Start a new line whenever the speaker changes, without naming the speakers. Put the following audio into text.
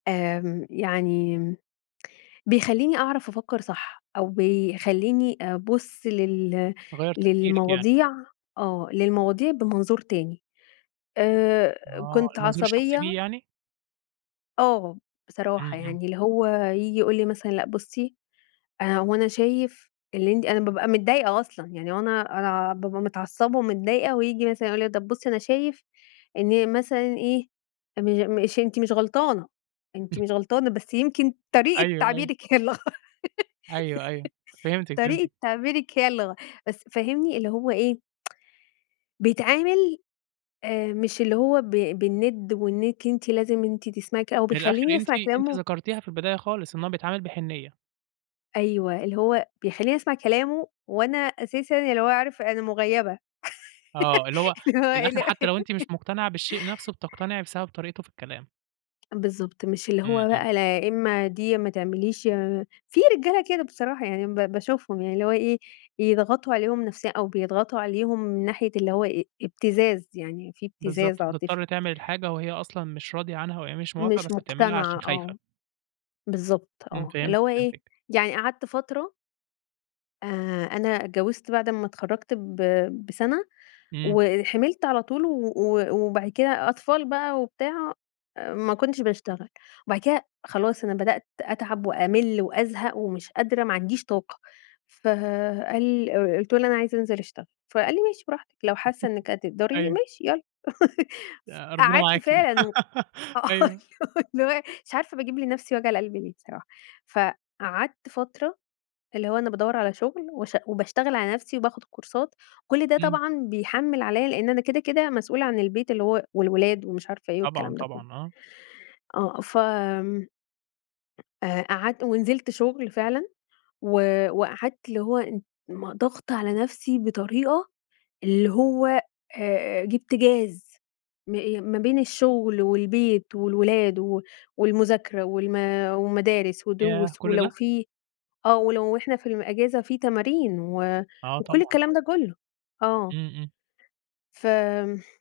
آمم يعني م بيخلّيني أعرف أفكّر صح أو بيخلّيني أبُص لل
غيّر تفكيرِِك يعني.
للمواضيع آه. للمواضيع بمنظور تاني. آآ
آه.
كنت
المنظور الشخصي بيه
عصبية
يعني؟
آه.
إمم،
بصراحة
إمم.
يعني اللي هو ييجي يقول لي مثلًا: "لأ بُصّي آآ هو أنا شايف اللي أنتِ" أنا بابقى متضايقة أصلًا. يعني هو أنا أنا ع بابقى متعصّبة ومتضايقة وييجي مثلًا يقول لي إيه: "طب بُصّي أنا شايف إن مثلًا إيه، إن مش أنتِ مش غلطانة، أنتِ مش غلطانة، بس يمكن طريقة
أيوه، أيوه.
تعبيرِك هي اللي غ
أيوه، أيوه. فهمتِك،
طريقة
فهمتِك.
تعبيرِك هي اللي غ "بس فاهمني؟ اللي هو إيه بيتعامل آآ مش اللي هو ب بالنِد وإنِّك أنتِ لازم أنتِ تسمعي ك أو
من الآخر
بيخلّيني
أنتِ
أسمع
أنتِ
كلامه
ذكرتيها في البداية خالص، إن هو بيتعامل بحنيّة.
أيوه. اللي هو بيخلّيني أسمع كلامه وأنا أساسًا يعني اللي هو عارف أنا مغيّبة.
آه. اللي هو
اللي هو
من الآخر
ال
حتّى لو أنتِ مش مُقتنعة بالشيء نفسه بتقتنعي بسبب طريقته في الكلام.
بالضبط. مش اللي
إمم،
هو
إمم.
بقى لا إمّا دي يا ما تعمليش يا في رجالة كده بصراحة يعني مب باشوفهم يعني اللي هو إيه، يضغطوا عليهم نفسيًا أو بيضغطوا عليهم من ناحية اللي هو إيه، إبتزاز، يعني في
بالضبط.
إبتزاز عاطفي.
فتضطر تعمل الحاجة وهي أصلًا مش راضية عنها وهي مش موافقة
مش
بس بتعملها
مُقتنعة
عشان خايفة.
آه. بالضبط
إمم
آه. اللي
فهمتِك،
هو إيه،
فهمتِك.
يعني قعدت فترة آآ أنا اتجوّزت بعد أمّا اتخرّجت ب بسَنة
إمم.
وحِمِلت على طول و و وبعد كده أطفال بقى وبتاع، آآ ما كنتش باشتغل. وبعد كده خلاص أنا بدأت أتعب وأمِل وأزهق ومش قادرة ما عنديش طاقة. فقال أ قُلت له إن "أنا عايزة أنزل أشتغل." فقال لي: "ماشي براحتك لو حاسّة إنِّك هتقدري،
أيوه.
ماشي يالّا."
آآ ربنا
فقعدت
معاكِ.
فعلًا و آه.
أيوه.
اللي هو اللي هو مش عارفة باجيب لنفسي وجع القلب ليه صراحة؟ فقعدت فترة اللي هو أنا بادوّر على شغل وشأ وباشتغل على نفسي وباخد كورسات، كل ده
إمم.
طبعًا بيحمِّل عليّا لإن أنا كده، كده مسؤولة عن البيت اللي هو والولاد ومش عارفة إيه
طبعًا،
والكلام ده كُلّه.
طبعًا آه.
آه. فم آآ قعدت ونزلت شغل فعلًا و وقعدت اللي هو إن ما ضاغطة على نفسي بطريقة اللي هو أ أ جِبت جاز. م آآ ما بين الشغل والبيت والولاد و والمذاكرة والم ومدارس
ياه
ودروس
كل
ولو
ده!
فيه آه. ولو إحنا في الم أجازة في تمارين و
آه طبعًا،
وكل الكلام ده
طبعًا.
كُلّه. آه.
إمم، إمم.
فم